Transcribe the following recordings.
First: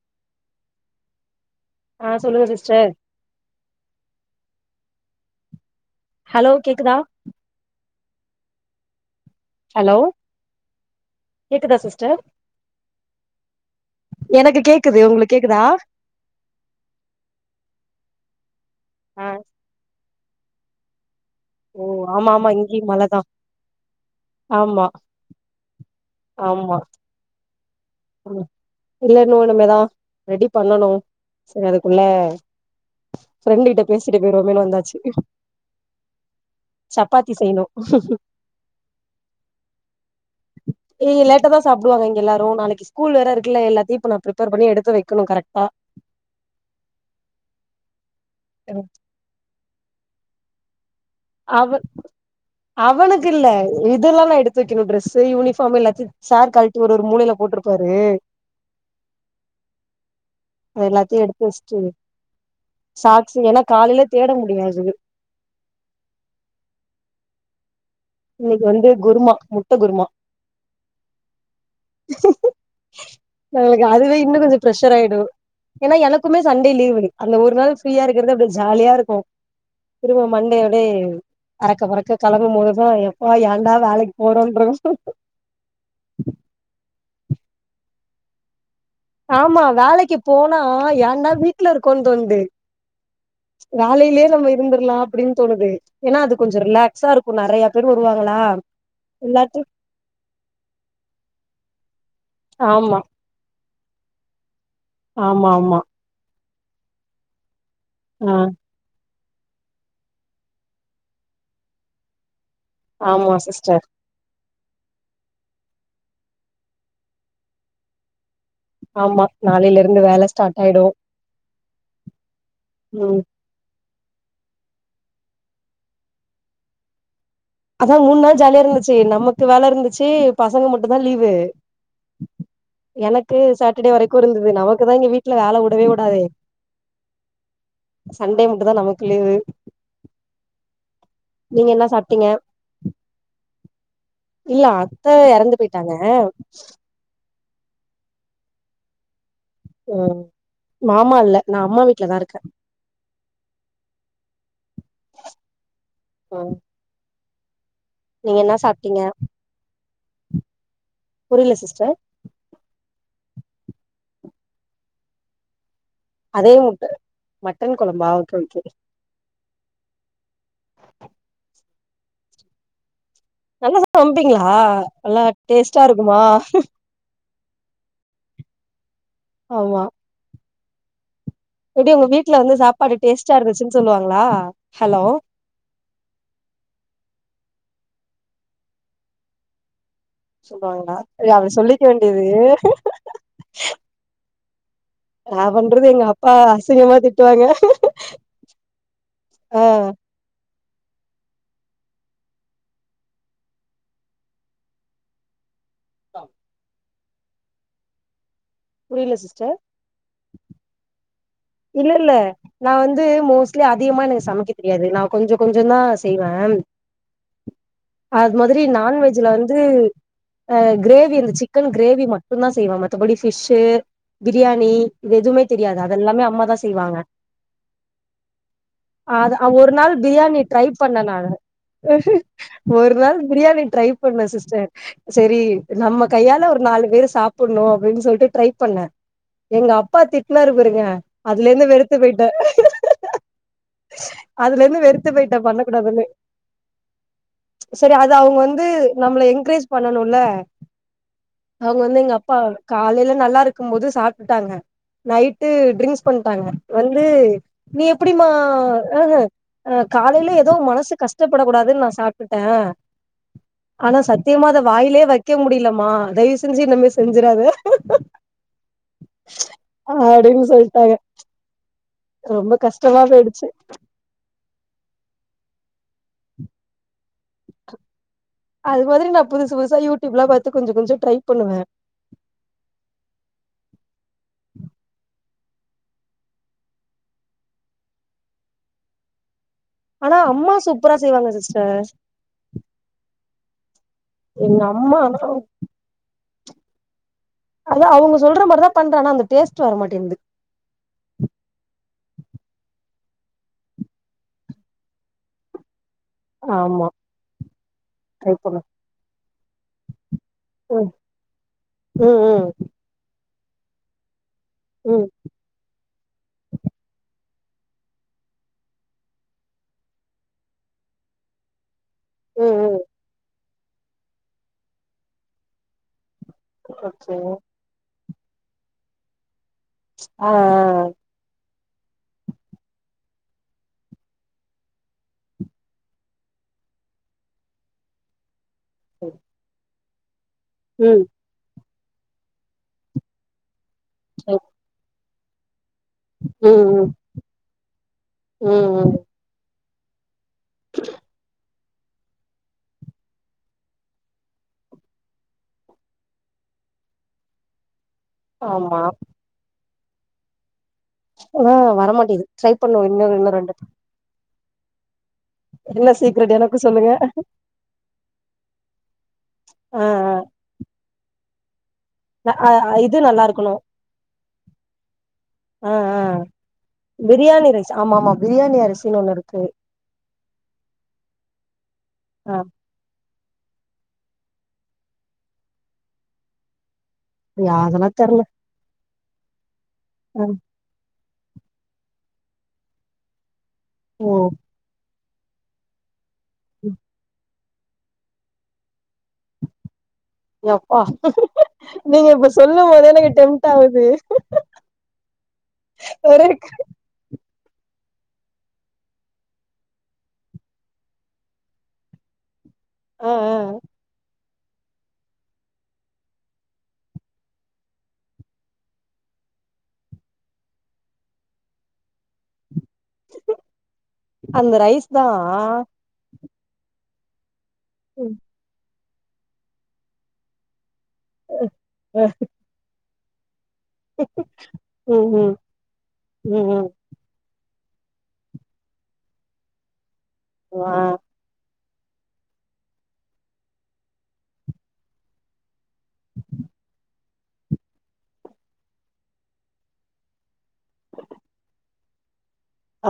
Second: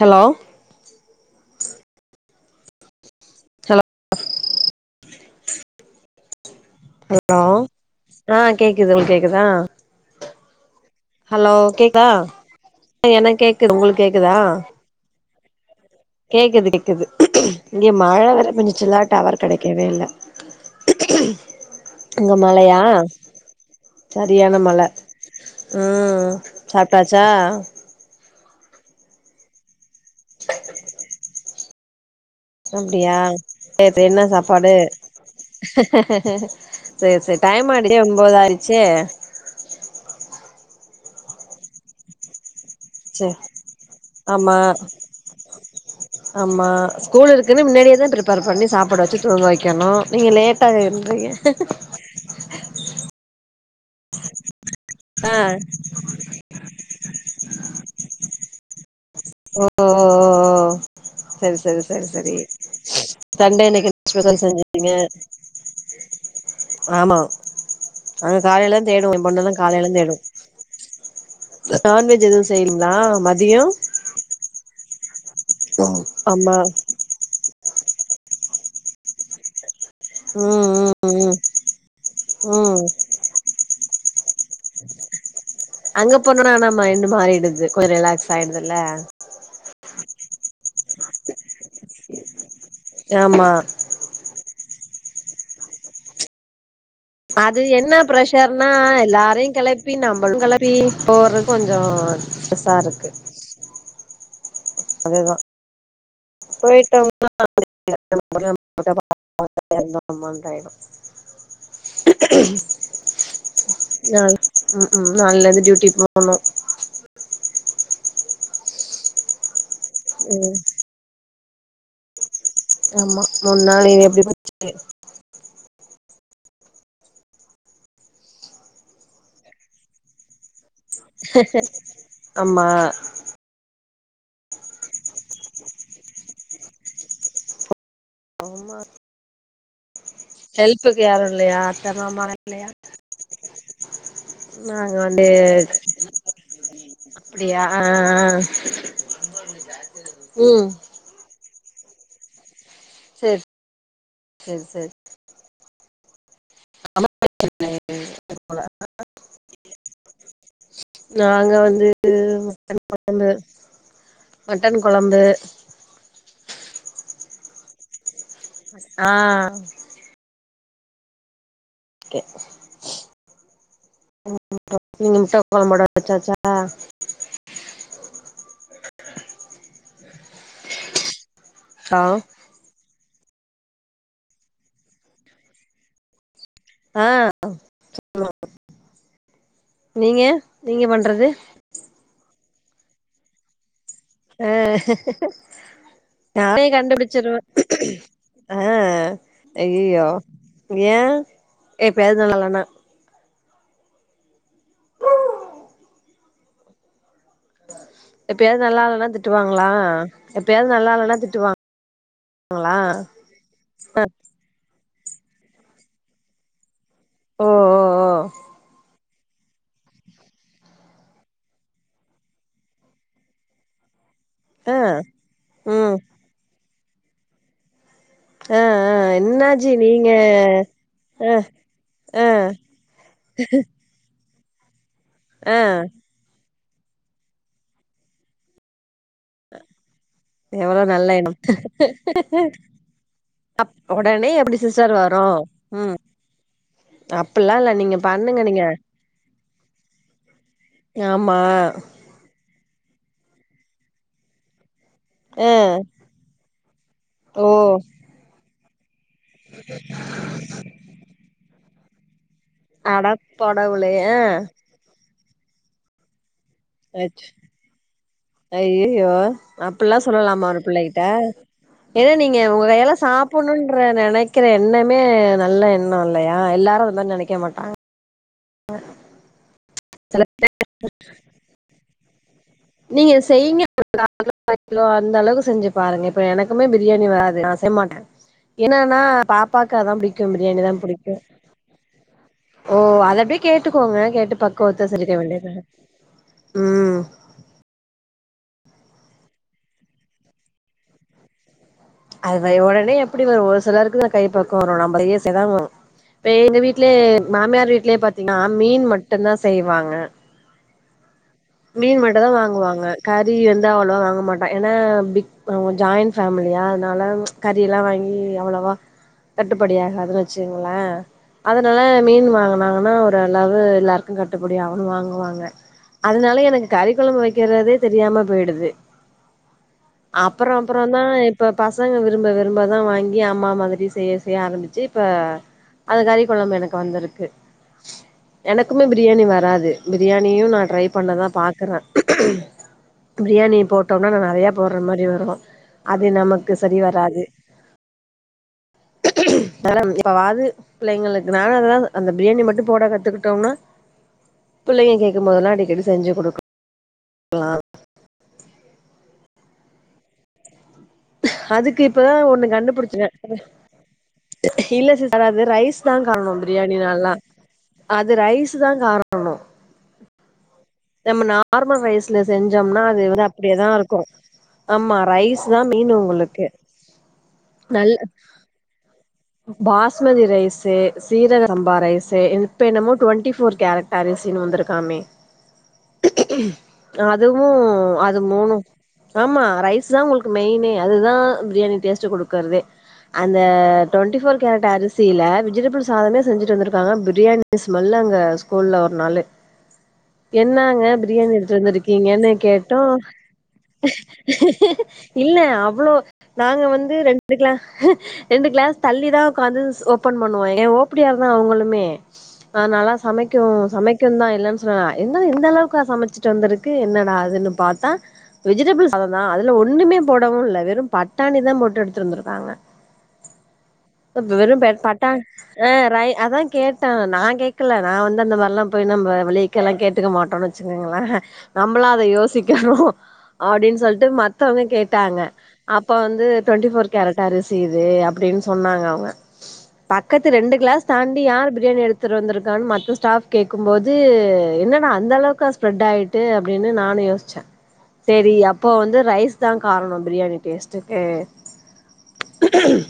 hello ஆ சொல்லுங்க sister ஆ ஹலோ கேக்குதா ஹலோ ஆ கேக்குது உங்குளுக் கேக்குதா ஹலோ ஹலோ கேக்குதா எனக்கு கேக்குது உங்குளுக்கு கேக்குதா எனக்கு கேக்குது உங்குளுக்கு கேக்குதா கேக்குது கேக்குது இங்க மழ வேர பேஞ்சுச்சுல ஆ டவர் கெடைக்கவே இல்ல ஓ ஆமா அங்க ஆமா மழையா இங்கேயு மழதா சரியான மழ ஆமா ம் ஆமா சாப்ட்டாச்சா ம் இல்ல இன்னோ இனிமேதா ரெடி பண்ணணோ செரி அதுக்குள்ள அப்டியா ஃப்ரெண்டு கிட்ட செரி பேசிட்டு என்ன போயிருவோமேனு சாப்பாடு வந்தாச்சு செரி சப்பாத்தி செரி செய்யணு டைம் ஆயிடிச்சே ஒம்போதாயிடுச்சே இன்னிக்கி லேட்டா தா சாப்டுவாங்க எல்லாரோ நாளைக்கி ஸ்கூல் வேற சேரி இருக்குல்ல எல்லாத்தையு இப்ப நா பிரப்பர் ஆமா பண்ணி எடுத்து வைக்கணோ கரக்டா ஆமா ஸ்கூல் இருக்குன்னு மின்னாடியேதா பிரப்பேர் பண்ணி சாப்புட வெச்சு தூங்க வெக்கணோ நீங்க லேட்டாகோ என்றீங்க அவ அவனுக்கு இல்ல இதுல்லா நா எடுத்து வெக்கணோ டிரெஸு ஆ யூனிஃபார்ம் எல்லாத்தையு சார் கழட்டி ஒரு ஒரு மூளையில போட்ருப்பாரு ஓ ஓ ஓ ஓ ஓ ஓ ஓ எல்லாத்தையு எடுத்து செரி செரி வச்சுட்டு செரி செரி சாக்ஸ் ஏன்னா சண்டே இன்னைக்கு காலையில என்ன தேட ஸ்பெஷல் முடியாது செஞ்ச்சீங்க ஆமா நாங்க இன்னைக்கு காலைல வந்து தேடுவோ எம் குருமா பொண்ணல முட்ட காலைல்லாம் குருமா தேடுவோ நான்வெஜ் எதுவும் செய்யிங்களா மதியம் எங்களுக்கு அதுவே இன்னும் கொஞ்சம் பிரெஷர் ஆயிடும் ஏன்னா எனக்குமே ஆமா சண்டே லீவு அந்த ஒரு நாள் ஃப்ரீயா இருக்குறது அவ்ளோ ஜாலியா இருக்கும் திரும்ப ம் மண்டையோட ம் ம் அறக்க பறக்க கெளம்பும் போது ம் எப்பா ஏண்டா வேலைக்கு போறோன்ருக்கும் அங்க போணோன்னா ஆனா மைண்ட் மாறிடுது கொஞ்சம் ரிலாக்ஸ் ஆயிடுது இல்ல ஆமா வேலைக்கு போனா ஏன்டா வீட்டுல இருக்கோன்னு தோணுது ஆமா வேலையிலே நம்ம இருந்துரலாம் அப்படின்னு தோணுது ஏன்னா அது கொஞ்சம் ரிலாக்ஸ் அது என்ன ப்ரஷர்னா எல்லாரையும் எல்லாத்து கெளைப் ப்பி நம்பளும் கெளப்பி போறது கொஞ்சோ பெருசா ஆமா இருக்கு ஆமா ஆமா அதேதான் போயிட்டோம்னா ஆ ஒன்னும் தெரியாது நமக்கு [unintelligible] ஆமா சிஸ்டர் நாள் உம் உம் நாளைல இருந்து டியூட்டி போணும் ஆமா நாளையில இருந்து வேல ம் ஸ்டார்ட் ஆயிடும் ஆமா மூண் நாள் லீவு எப்டி போச்சி அதா மூண் நாள் ஜாலியா இருந்துச்சு நமக்கு வேல இருந்துச்சு பசங்க மட்டுந்தா லீவு ஆமா எனக் கு சாட்டர்டே வரைக்கு இருந்தது நமக்கு தா இங்க வீட்ல வேல வுடவே வுடாதே சண்டே ஆமா மட்டுந்தா நமக்கு லீவு ஹெல்ப்புக்கு யாரும் இல்லையா நீங்க என்ன அத்த சாப்ட்டீங்க மாமானா இல்லையா இல்ல நாங்க அத்த வந்து எறந்து பேயிட்டாங்க அப்டியா ஆ ஆ ஓ ம் மாமா இல்ல நா அம்மா வீட்லதா இருக்க சேரி சேரி சேரி ம் நீங்க என்ன சாப்ட்டீங்க நாங்க புரில சிஸ்டர் வந்துட்டு [inaudible] மட்டன் கொழம்பு அதே முட்ட மட்டன் கொழம்பா ஓகே ஓகே ஆ நல்லா சமைப்பீங்களா ஓகே நீங்க நல்லா முட்ட டேஸ்ட்டா கொழம்புலா இருக்குமா வச்சாச்சா ஆமா எப்டி ஆ உங்க வீட்ல வந்து சாப்பாடு டேஸ்ட்டா இருந்துச்சுன் சொல்லுவாங்களா ஹலோ ஆ சொல்லுவாங்க சொல்லுவாங்களா பண்றது இல்ல அப்டி சொல்லிக்க வேண்டியது ஆ நா பண்றது எங்க அப்பா நானே அசிங்கமா கண்டுபிடிச்சிருவே திட்டுவாங்க ஆ ஆ ஐயயோ ஏன் எப்பயாது நல்லா இல்லனா பா எப்பயாது நல்லா இல்லனா புரியல சிஸ்டர் திட்டுவாங்களா எப்பயாது நல்லா இல்லனா திட்டுவா இல்ல இல்ல நா வந்து மோஸ்ட் ட்லி அ அதிகமா எனக்கு சமைக்க தெரியாது நா கொஞ்ச கொஞ்சந்தா செய்வே ஓ ஓ ஓ அது மாதிரி நான்வெஜ்ல வந் து ஆ கிரேவி இந்த சிக்கன் கிரேவி மட்டுந்தா செய்வே மத்தபடி ஃபிஷு பிரியாணி அ இது எதுவுமே தெரியாது ம் அத எல்லாமே அம்மாதா செய்வாங்க ஆ ஆ அத ஒரு நாள் பிரியாணி ட்ரை பண்ணே அ நானு அ ஒரு நாள் பிரியாணி ட்ரை பண்ணே சிஸ்டர் சரி அ நம்ம கையால ஒரு நாலு பேர் சாப் பண்ணு அப்டின்னு சொல்லிட்டு ட்ரை பண்ணே எங்க அப்பா திட்னாரு எவ்ளோ பாருங்க நல்ல எண்ணம் அதுலேருந்து வெறுத்து போயிட்டே ஒடனே எப்டி அதுல இருந்து சிஸ்டர் வெறுத்து வரு போயிட்டே பண்ண ம் கூடாதுன்னு அப்பில்லா இல்ல சரி நீங்க அது அவங்க பண்ணுங்க நீங்க வந்து நம்மள என்கரேஜ் பண்ணனுல ஆமா எங்க அப்பா காலையில நல்லா இருக்கும் போது சாப்டுட்டாங்க அ நைட்டு ட்ரிங்க்ஸ் பண்ட்டாங்க வந்து ஓ நீ எப்டிமா ஆஹ ஆ காலையில ஏதோ மனசு கஷ்டப்படக் கூடாதுன் நா சாப்ட்டுட்டே அடக் கடவுளே ஆனா அ சத்தியமா அத வாயிலே வைக்க முடியலமா தயவு செஞ்சு இனிமே செஞ்சுறாத ஐயயோ அப்டிலா சொல்லலாமா ஒரு சொல்ட்டாங்க பிள்ளைகிட்ட ஏனா நீங்க ரொம்ப உங்க கையால்லா கஷ்டமா போயிடுச்சு சாப்பணுன்ற நெனைக் க்கிற எண்ணமே நல்ல எண்ணோ இல்லயா எல்லாரு இம் மாரி நெனைக்க மாட்டாங்க அது மாதிரி நா புதுசு புதுசா யூடியூப் சில லா பாத்து கொஞ்சோ கொஞ்சோ ட்ரை பண்ணுவே நீங்க செய்ங்க பத் கிலோ அந்த அளவு செஞ்சு பாருங்க இப்ப எனக்குமே பிரியாணி வராது நா செய்ய மாட்டே என்னன்னா பாப்பாக்கு அதா ஆனா ப்டிக்கோ அம்மா பிரியாணி தா சூப்பரா புடிக்கோ செய்வாங்க சிஸ்டர் ஓ அத அப்டியே கேட்டுக்கோங்க கேட்டு எங்க பக்கவத்த அம்மா சொல்லிக்க வேண்டியதா ம் அதா அவங்க சொல்ற மாரி தா பண்ற ஆனா அந்த டேஸ்ட்டு வர மாட்டேன்து அது ஒடனே எப்டி வரோ ஒரு சிலருக்கு அந் கை பக்குவம் வரு நம்ப செய்ய செய்ய தா வரோ இப்ப எங்க ஆமா வீட்லயே மாமியார் வீட்லயே ட்ரை பாத்தீங்கன்னா பண்ணு மீன் மட்டுந்தா செய்வாங்க ம் மீன் ம் மட்டு தா ம் வாங்குவாங்க கறி வந்து அவ்ளோவா வாங்க மாட்டா ஏன்னா ம் பிக் அவங்க ஜாயிண் ஃபேமிலியா அன்னால கறில்லா வாங்கி அவ்ளவா கட்டுப்படியாகதுன் வச்சுங்ளே அதனால மீன் ம் ம் வாங்கனாங்கன்னா ஒரளவு எல்லாருக்கு கட்டுப்படி ஆவன் வாங்குவாங்க அதனால எனக்கு கறி ஓகே கொழம்பு வெக்கிறதே தெரியாம போய்டுது ஆ ஆ அப்புறோ அப்புறோ தா இப்ப பசங்க விரும்ப விரும்ப தா வாங்கி அம்மா மாதிரி செய்ய செய்ய ஆரம்பிச்சு இப்ப அது கறி கொழம்பு எனக்கு வந்துருக்கு எனக்குமே ம் பிரியாணி வராது பிரியாணியு நா ட்ரை ம் பண்ணதா பாக்குற பிரியாணி போட்டோம்னா நா நெறைய போட்ற மாரி வரோ அது நமக்கு ம் சரி ம் வராது ம் அதனால எப்பவாது பிள்ளைங்களுக்கு நானு அது தா அந்த பிரியாணி மட்டும் போட கத்துக்கிட்டோன்னா பிள்ளைங்க கேக்குமோதெல்லா அடிக்கடி செஞ்சு குடுக் கலா ஆமா ஆ அதுக்கு இப்பதா வரமாட்டேது ஒண்ணு ட்ரை பண்ணுவோ இன்னு இன்னு கண்டுபுடிச்சிர்க்க ரெண்டு இல்ல சிஸ் அதா அது ரைஸ் என்ன தா கார்ணோ சீக்ரெட் எனக்கு பிரியாணி சொல்லுங்க நல்லா அது ரைஸு தா காரணோ ஆ ஆ நம்ம நார்மல் ரைஸ்ல ஆ ஆ செஞ்சோம்னா இது அது நல்லா வந்து இருக்கணு அப்டியேதா இருக்கோ ஆமா ரைஸ் தா ஆ மெய்ன் ஆ உங்களுக்கு பிரியாணி ரைஸ் ஆமா நல் ஆமா பிரியாணி அரிசின் ஒன்னு இருக் பாஸ்மதி ரைசு சீரக சம்பா ரைசு ஆ இது இப்ப என்னமோ ட்வெண்டி ஃபோர் கேரட் அரிசின் வந்துருக்காமே அதுவு யா அதெல்லா அது தெர்ல மூணோ ஆமா ரைஸ் தா ஆ உங்களுக்கு மெயினே அதுதா பிரியாணி டேஸ்ட்டு குடுக்கறதே அந்த ஓ டொண்டி ஃபோர் கேரட் அரிசியில விஜிடேபுள் சாதமே செஞ்சுட்டு வந்துருக்காங்க பிரியாணி ஸ்மெல் அங்க ஸ்கூல்ல ஒரு நாளு எப்பா என்னாங்க பிரியாணி எடுத்து நீங்க இப்ப வந்துருக்கீங்கன்னு சொல்லும் கேட்டோ போதே எனக்கு டெம்ட் ஆவுது இல்ல அவ்வளோ ஒரே நாங்க வந்து ரெண் டு க்ளா ரெண்டு க்ளாஸ் தள்ளிதா உக்காந்து ச ஓப்பன் பண்ணுவோ ஏ ஓப்புடியாள்தா அவுங்களுமே அத்னால ஆ ஆ சமைக்கு சமைக்குந்தா இல்லன் சொல்லல என்னது இந்தளவுக்கா சமச்சிட்டு வந்துரு க்கு என்னடாதுன்னு பாத்தா விஜிடேபுள் சாதந்தா அதுல ஒண்ணுமே போடவு இல்ல வெறு பட்டாணி தா போட்டு எடுத்துட் வந்துருக்காங்க வெறு அந்த பட் ரைஸ் தா பட்டான் அ ரை அதா கேட்டான் நா கேக்கல நா ம் வந்து அந்த மார்ல்லா போய் நம்ப வழியக்கல்லா கேட்டுக்க மாட்டோனு வெச்சுக்கோங்களே நம்பளா அத யோசிக் கணோ அப்டின் சொல்ட்டு மத்தவங்க ம் கேட்டாங்க ம் அப்ப வந்து ம் ட்வெண்டி ம் ஃபோர் கேரட் அரிசி இது அப்புடின் சொன்னாங்க அவுங்க பக்கத்து ரெண்டு ஆ க்ளாஸ் தாண் டி யாரு பிரியாணி எடுத்துட்டு வந்திருக்கான் மத்த ஸ்டாப் கேக்கும்போது என்னடா அந்தளவுக்கா ஸ் ப்ரெட் ஆயிட்டு அப்டின்னு நானு யோஸ்ச்ச செரி அப்போ வந்து ரைஸ் தா காரணோ பிரியாணி டேஸ்ட்டுக்கு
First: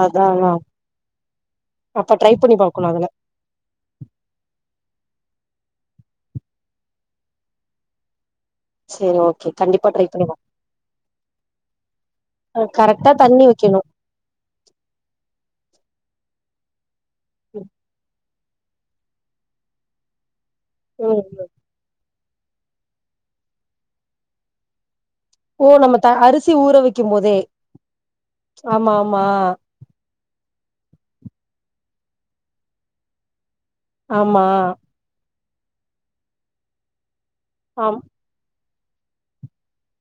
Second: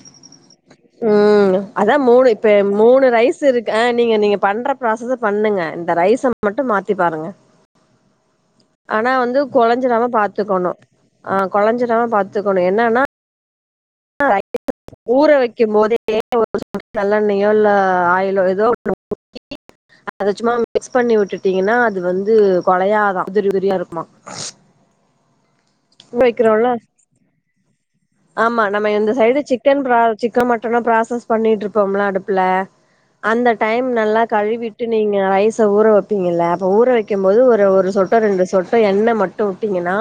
அதாங்க ம் அதா மூணு இப்ப பாக்கணு மூணு அதுல ரைஸ் ஸுருக்கு அ நீங்க நீங்க பண்ற ப்ராசஸ பண்ணுங்க இந்த ரைஸ மட்டு மாத்தி பாருங்க ஆனா சேரி வந்து ஓகே கண்டிப்பா ட்ரை கொழஞ்சிடாம பண்ணி பாக் பாத்துக்கணு ஆ கொழஞ்சிடாம பாத் கரெக்டா தண்ணி வெக்கணு [inaudible] ஊற வெக்கும்போதே ஒரு [unintelligible] நல்லெண்ணெயோ இல்ல ஆயிலோ எதோ [inaudible] அத சும்மா மிக்ஸ் பண்ணி ம் விட்டுட்டீங்கன்னா அது வந்து கொழையாதா உதிரி உதிரியா இருக்குமா ஓ நம்ம த ஊற அரிசி வைக்கிறோல்ல ஊறவெக்கும்போதே ஆமா நம்ம இந்த சைடு சிக்கன் ப்ரா சிக்கன் மட்டனோ ப்ராசஸ் பண்ணிட்டுருப்போம்ல அடுப்புல அந்த டைம் நல்லா ஆமா கழுவிட்டு நீங்க ரைஸ ஊற வெப்பீங்க அப்ப ஊற வெக்கும் போது ஒ ரு ஒரு ஆம் சொட்டோ ரெண்டு சொட்டோ எண்ணெ மட்டு உட்டீங்கன்னா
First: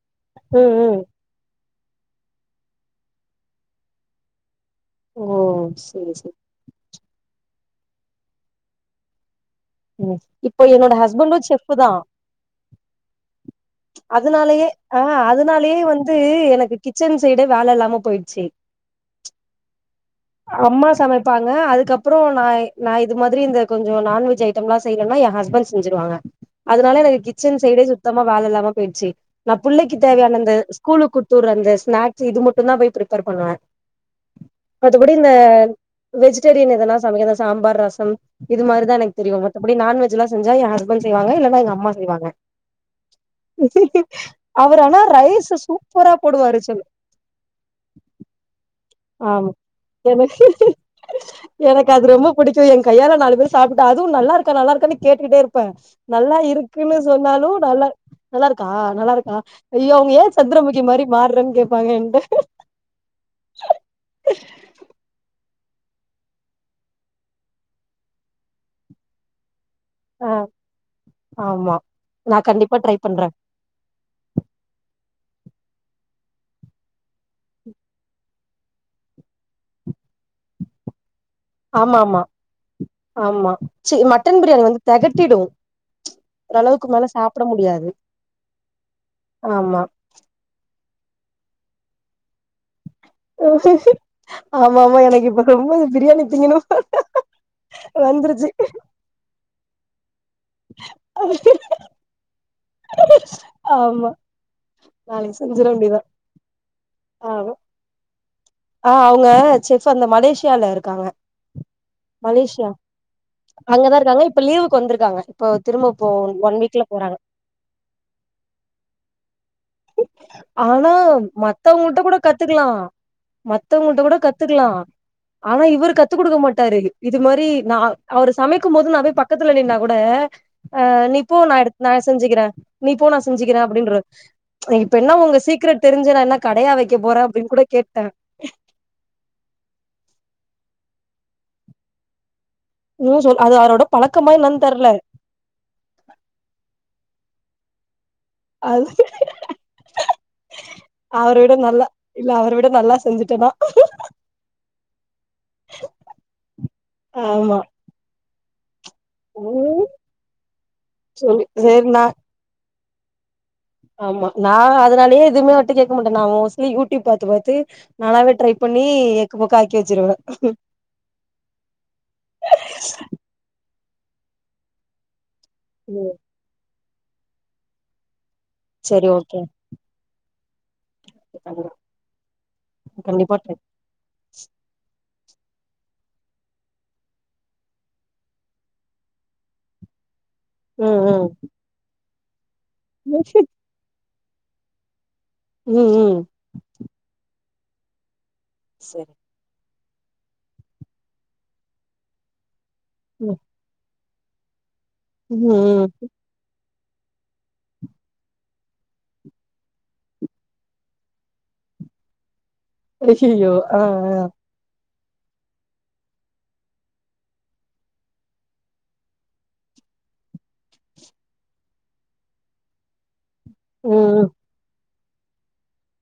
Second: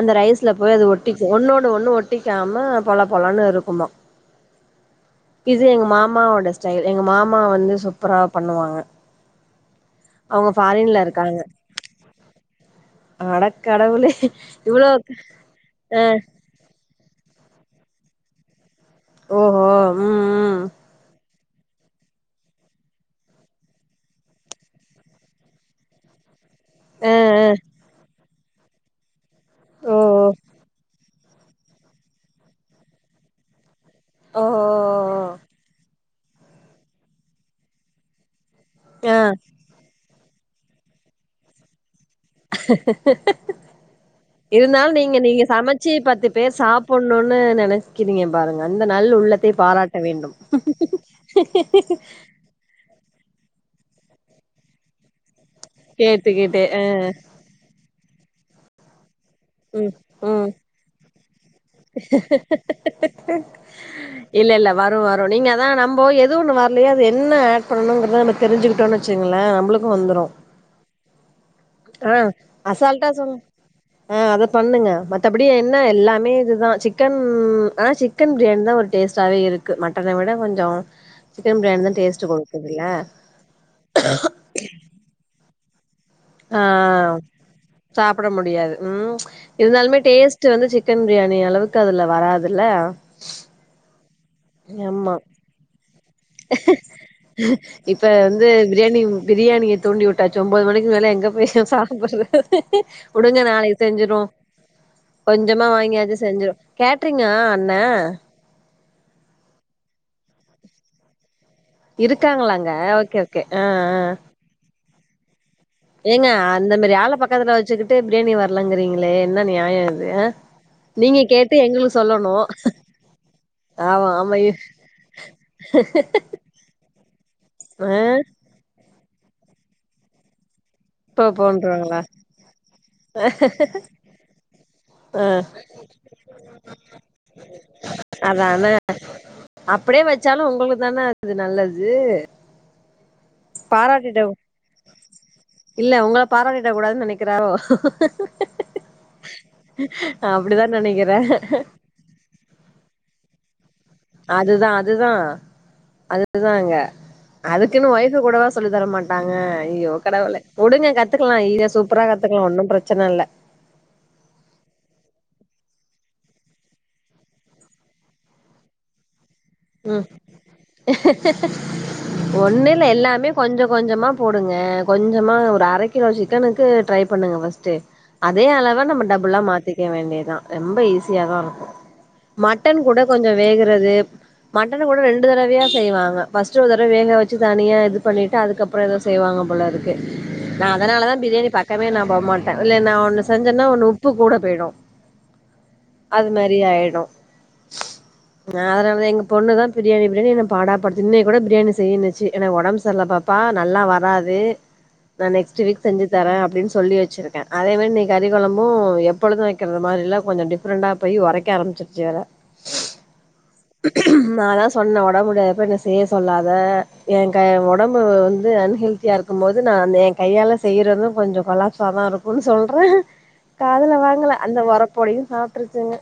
அந்த ரைஸ்ல ம் போய் அது ம் ஒட்டிக் கு ஒன்னோடு ஒண்ணு ஒட்டிக்காம பலப்பலன் இருக்குமா ஓ இது எங்க சேரி சேரி மாமாவோட ஸ்டைல் எங்க மாமா வந்து சூப்பரா பண்ணுவாங்க ம் அவங்க இப்போ என்னோட ஃபாரின்ல ஹஸ்பண்டு செஃப்பு தா அடக்கடவுள் அதனாலயே ஆ அதனாலயே வந்து எனக்கு கிச்சன் சைடே வேல இல்லாம போய்ட்ச்சு ஓ ம் ம் அம்மா சமைப்பாங்க அதுக்கப்பற நா நா இது மாதிரி இந்த கொஞ்ச நான்வெஜ் ஐட் ம் செய்றேன்னா எய ஹஸ்பன்ண்ட் செஞ்சுடுவாங்க அதனால அ எனக்கு கிச்சன் சைடே சுத்தமா வேல இல்லாம போயிடுச்சு நா அ ஓ பிள்ளைக்கு ஓ தேவையான இந்த ஸ்கூலுக்கு அந்த ஸ்நாக்ஸ் இது மட்டு தா போய் பிரிப்பேர் பண்ணுவ ஓ மத்தபடி இந்த ஓ வெஜிடேரியன் எதனாம் சமைக்க சாம்பார் ரசம் இது மாதிரிதா ஓ எனக்கு ஆ தெரியும் அப்டி நான்வெஜ் எலா செஞ்சா எய ஹஸ்பண்ட் செய்வங்க இல்லன்னா எங்க அம்மா செய்வாங்க அவரு இருந்தாலும் ஆனா நீங்க நீங்க ரைஸ் சமைச்சு சூப்பரா பத்து பேர் போடுவாரு சொல்லு சாப்ப ன்னு நினைக்கிறீங்க பாருங்க அந்த நள் ஆமா உள்ளத்தை பாராட்ட வேண்டும் எனக்கு பிடிக்கும் எய கையால நாலு பேர் சாப்ட்டு அதுவும் நல்லாயிருக்க நல்லாயிருக்கான்னு கேட்டுட்டே இரு ப்ப நல்லா கேட்டுக்கிட்டே அ இருக்குன்னு சொன்னாலு நல்லா நல்லா இருக்கா நல்லா இருக்கா ம் ஐயோ அவங்க ஏய ம் சந்ரமுகி மாதிரி மாற்றேன்னு கேட்பாங்க எயகிட்ட இல்ல இல்ல வரு வரு நீங்க தா நம்ம இப்போ எது ஒன்னு வரலையோ அது என்ன ஆட் பண்ணணுங்கிறத நம்ம தெரிஞ்சுட்டோன்னுவச்சுங்கள நம்மளுக்கும் வந்துடும் ஆ ஆமா ஆ நா கண்டிப்பா ட்ரை அசால்ட்டா பண்றே சொல்லு ஆ அத பண்ணுங்க மத்தபடி என்ன எல்லாமே இதுதா சிக்கன் ஆனா சிக்கன் பிரியாணி தா ஒரு டேஸ்ட்டாவே இருக்கு மட்டனை விட கொஞ்ச சிக்கன் பிரியாணி தா ஆமா ஆமா டேஸ்ட் கொடுக்குது தில்ல ஆமா ச மட்டன் பிரியாணி வந்து தகட்டிடு ஆ சாப்ட முடியாது ம் ஆமா இருந்தாலுமே டேஸ்ட் வந்து சிக்கன் பிரியாணி அளவுக்கு அதுல வராதுல்ல ஆமா ஆமா எனக்கு இப்ப ரொம்ப அ பிரியாணி திங்கினுபோல இப்ப வந்து பிரியாணி பிரியாணியை தூண்டி விட்டாச்சு ஒன்பது மணிக்கு மேலே எங்க போயி சாப்டறது உடுங்க நாளைக்கு ஆமா செஞ்சிருவோ நாளைக்கு கொஞ்சமா செஞ்சிட வேண்டியதா வாங்கியாச்சு செஞ்சிடுவோ கேட்டறிங்கா ஆமா அண்ண ஆ அவங்க செப் அந்த மலேசியாவில இருக்காங்க மலேசியா இருக்காங்களாங்க ஓகே ஓகே அ அங்கதா அ இருக்காங்க இப்ப லீவுக்கு வந்திருக்காங்க இப்போ திரும்ப போ ஒன் அந்த வீக்ல மாரி ஆள போறாங்க பக்கத்துல வச்சுகிட்டு பிரியாணி வர்லங்கிறீங்களே என்ன நியா இது ஆ ஆனா நீங்க கேட்டு எங்களுக்கு மத்தவ்ங்கள்ட கூட சொல்லணு கத்துக்கலா மத்தவ்ங்கள்ட ஆமா கூட ஆமா கத்துக்லா ஆனா இவுரு கத்து குடுக்க மாட்டாரு இது மாரி நா ஆ அவ்ரு சமைக்கும் போது நா போய் பக்கத்துல நின்னா கூட அ நீ இப்போ போ நா எடுத் நா போன்றாங்களா செஞ்சுக்கிற நீ போ நா செஞ்சுக்கிற அப்டின்றுவாரு ம் இப்ப என்ன ஆ உங்க சீக்ரட் தெரிஞ்சு நா என்ன கடயா வைக்க போற அப்டின் கூட கேட்ட அதான அப்டியே வச்சாலு உங்களுக்கு தான அது நல்லது ம் சொல் அது அவரோட பாராட்டிட பழக்கமா என்னன் தெர்ல இல்ல உங்கள பாராட்டிட கூடாதுன்னு நெனைக்கிறாரோ அது அப்டிதா நெனைக்கிற அவர விட நல்லா இல்ல அவர விட நல்லா செஞ்சுட்டனா அதுதா அதுதா அதுதாங்க ஆமா அதுக்குன்னு ஒய்ஃப கூடவா சொல்லி தரமாட் டாங்க ம் ஐயோ கடவுளே உடுங்க கத்துக்கலா சொல்லி இத சேரி நா சூப்பரா கத்துக்கலா ஒன்னு பிரச்சன இல்ல ஆமா நா அதனாலயே எதுமே அவர்ட்ட கேக்க மாட்ட நா மோஸ்ட்லி யூடியூப் பாத்து பாத்து நல்லாவே ட்ரை பண்ணி எக்கு பொக்காய் ம் ஒன்னுல்ல எல்லாமே கொஞ்ச கொஞ்சமா போடுங்க கொஞ்சமா ஒரு அர கிலோ ம் சிக்கனுக்கு ட்ரை பண்ணுங்க ஃபஸ்டு அதே அளவ சரி நம்ம ஓகே டபுள்லா மாத்திக்க வேண்டியதா ரெம்ப ஈஸியாதா இருக்கு மட்டன் கூட கொஞ்ச கண்டிப்பா ட்ரை வேகறது மட்டன் கூட ரெண்டு தரவையா செய்வாங்க ஃபஸ்ட் ஒரு தரவ வேக வச்சு தனியா இது பண்ணிட்டு அதுக்கப்றோ ஏதோ செய்வாங்க போலது க்கு நா ம் அதனாலதா ம் பிரியாணி பக்கமே நா போ மாட்ட இல்ல நா ஒன்னு செஞ்சன்னா ஒன்னு உப் பு கூட போய்டு ம் ம் அது மாரி ஆயிடு நா அதனாலதா சரி எங்க பொண்ணுதா பிரியாணி பிரியாணி என்ன பாடா படுத்து இன்னைக்கு கூட பிரியாணி செய்யின்னுச்சி எனக்கு ஒடம் செர்ல ம் பாப்பா நல்லா வராது நா நெக்ஸ்ட் வீக் ம் செஞ்சு தர அப்டின் சொல்லி வச்சிருக்க அதேமாரி இன்னைக் கறி கொழம்பூ எப்பொழுது வைக்கரது மாரில்ல கொஞ்சோ டிஃப்ரெண்ட்டா போய் ஒரைக்க ஆரமிச்சிருச்சி வேற அய்யிய்யோ ஆ ஆ நா தா சொன்ன ஒடம் முடியாதப்ப என்ன செய்ய சொல்லாத என் க ஒடம்பு வந்து அன்ஹெல்தியாருக் க்கு போது நா எ கையால செய்யறது கொஞ்சோ கொலாப்சாதா இருக்குன் சொல்ற காதுல ம் வாங்கல அந்த ஒரப்போடயு சாப்ட்ருச்சுங்க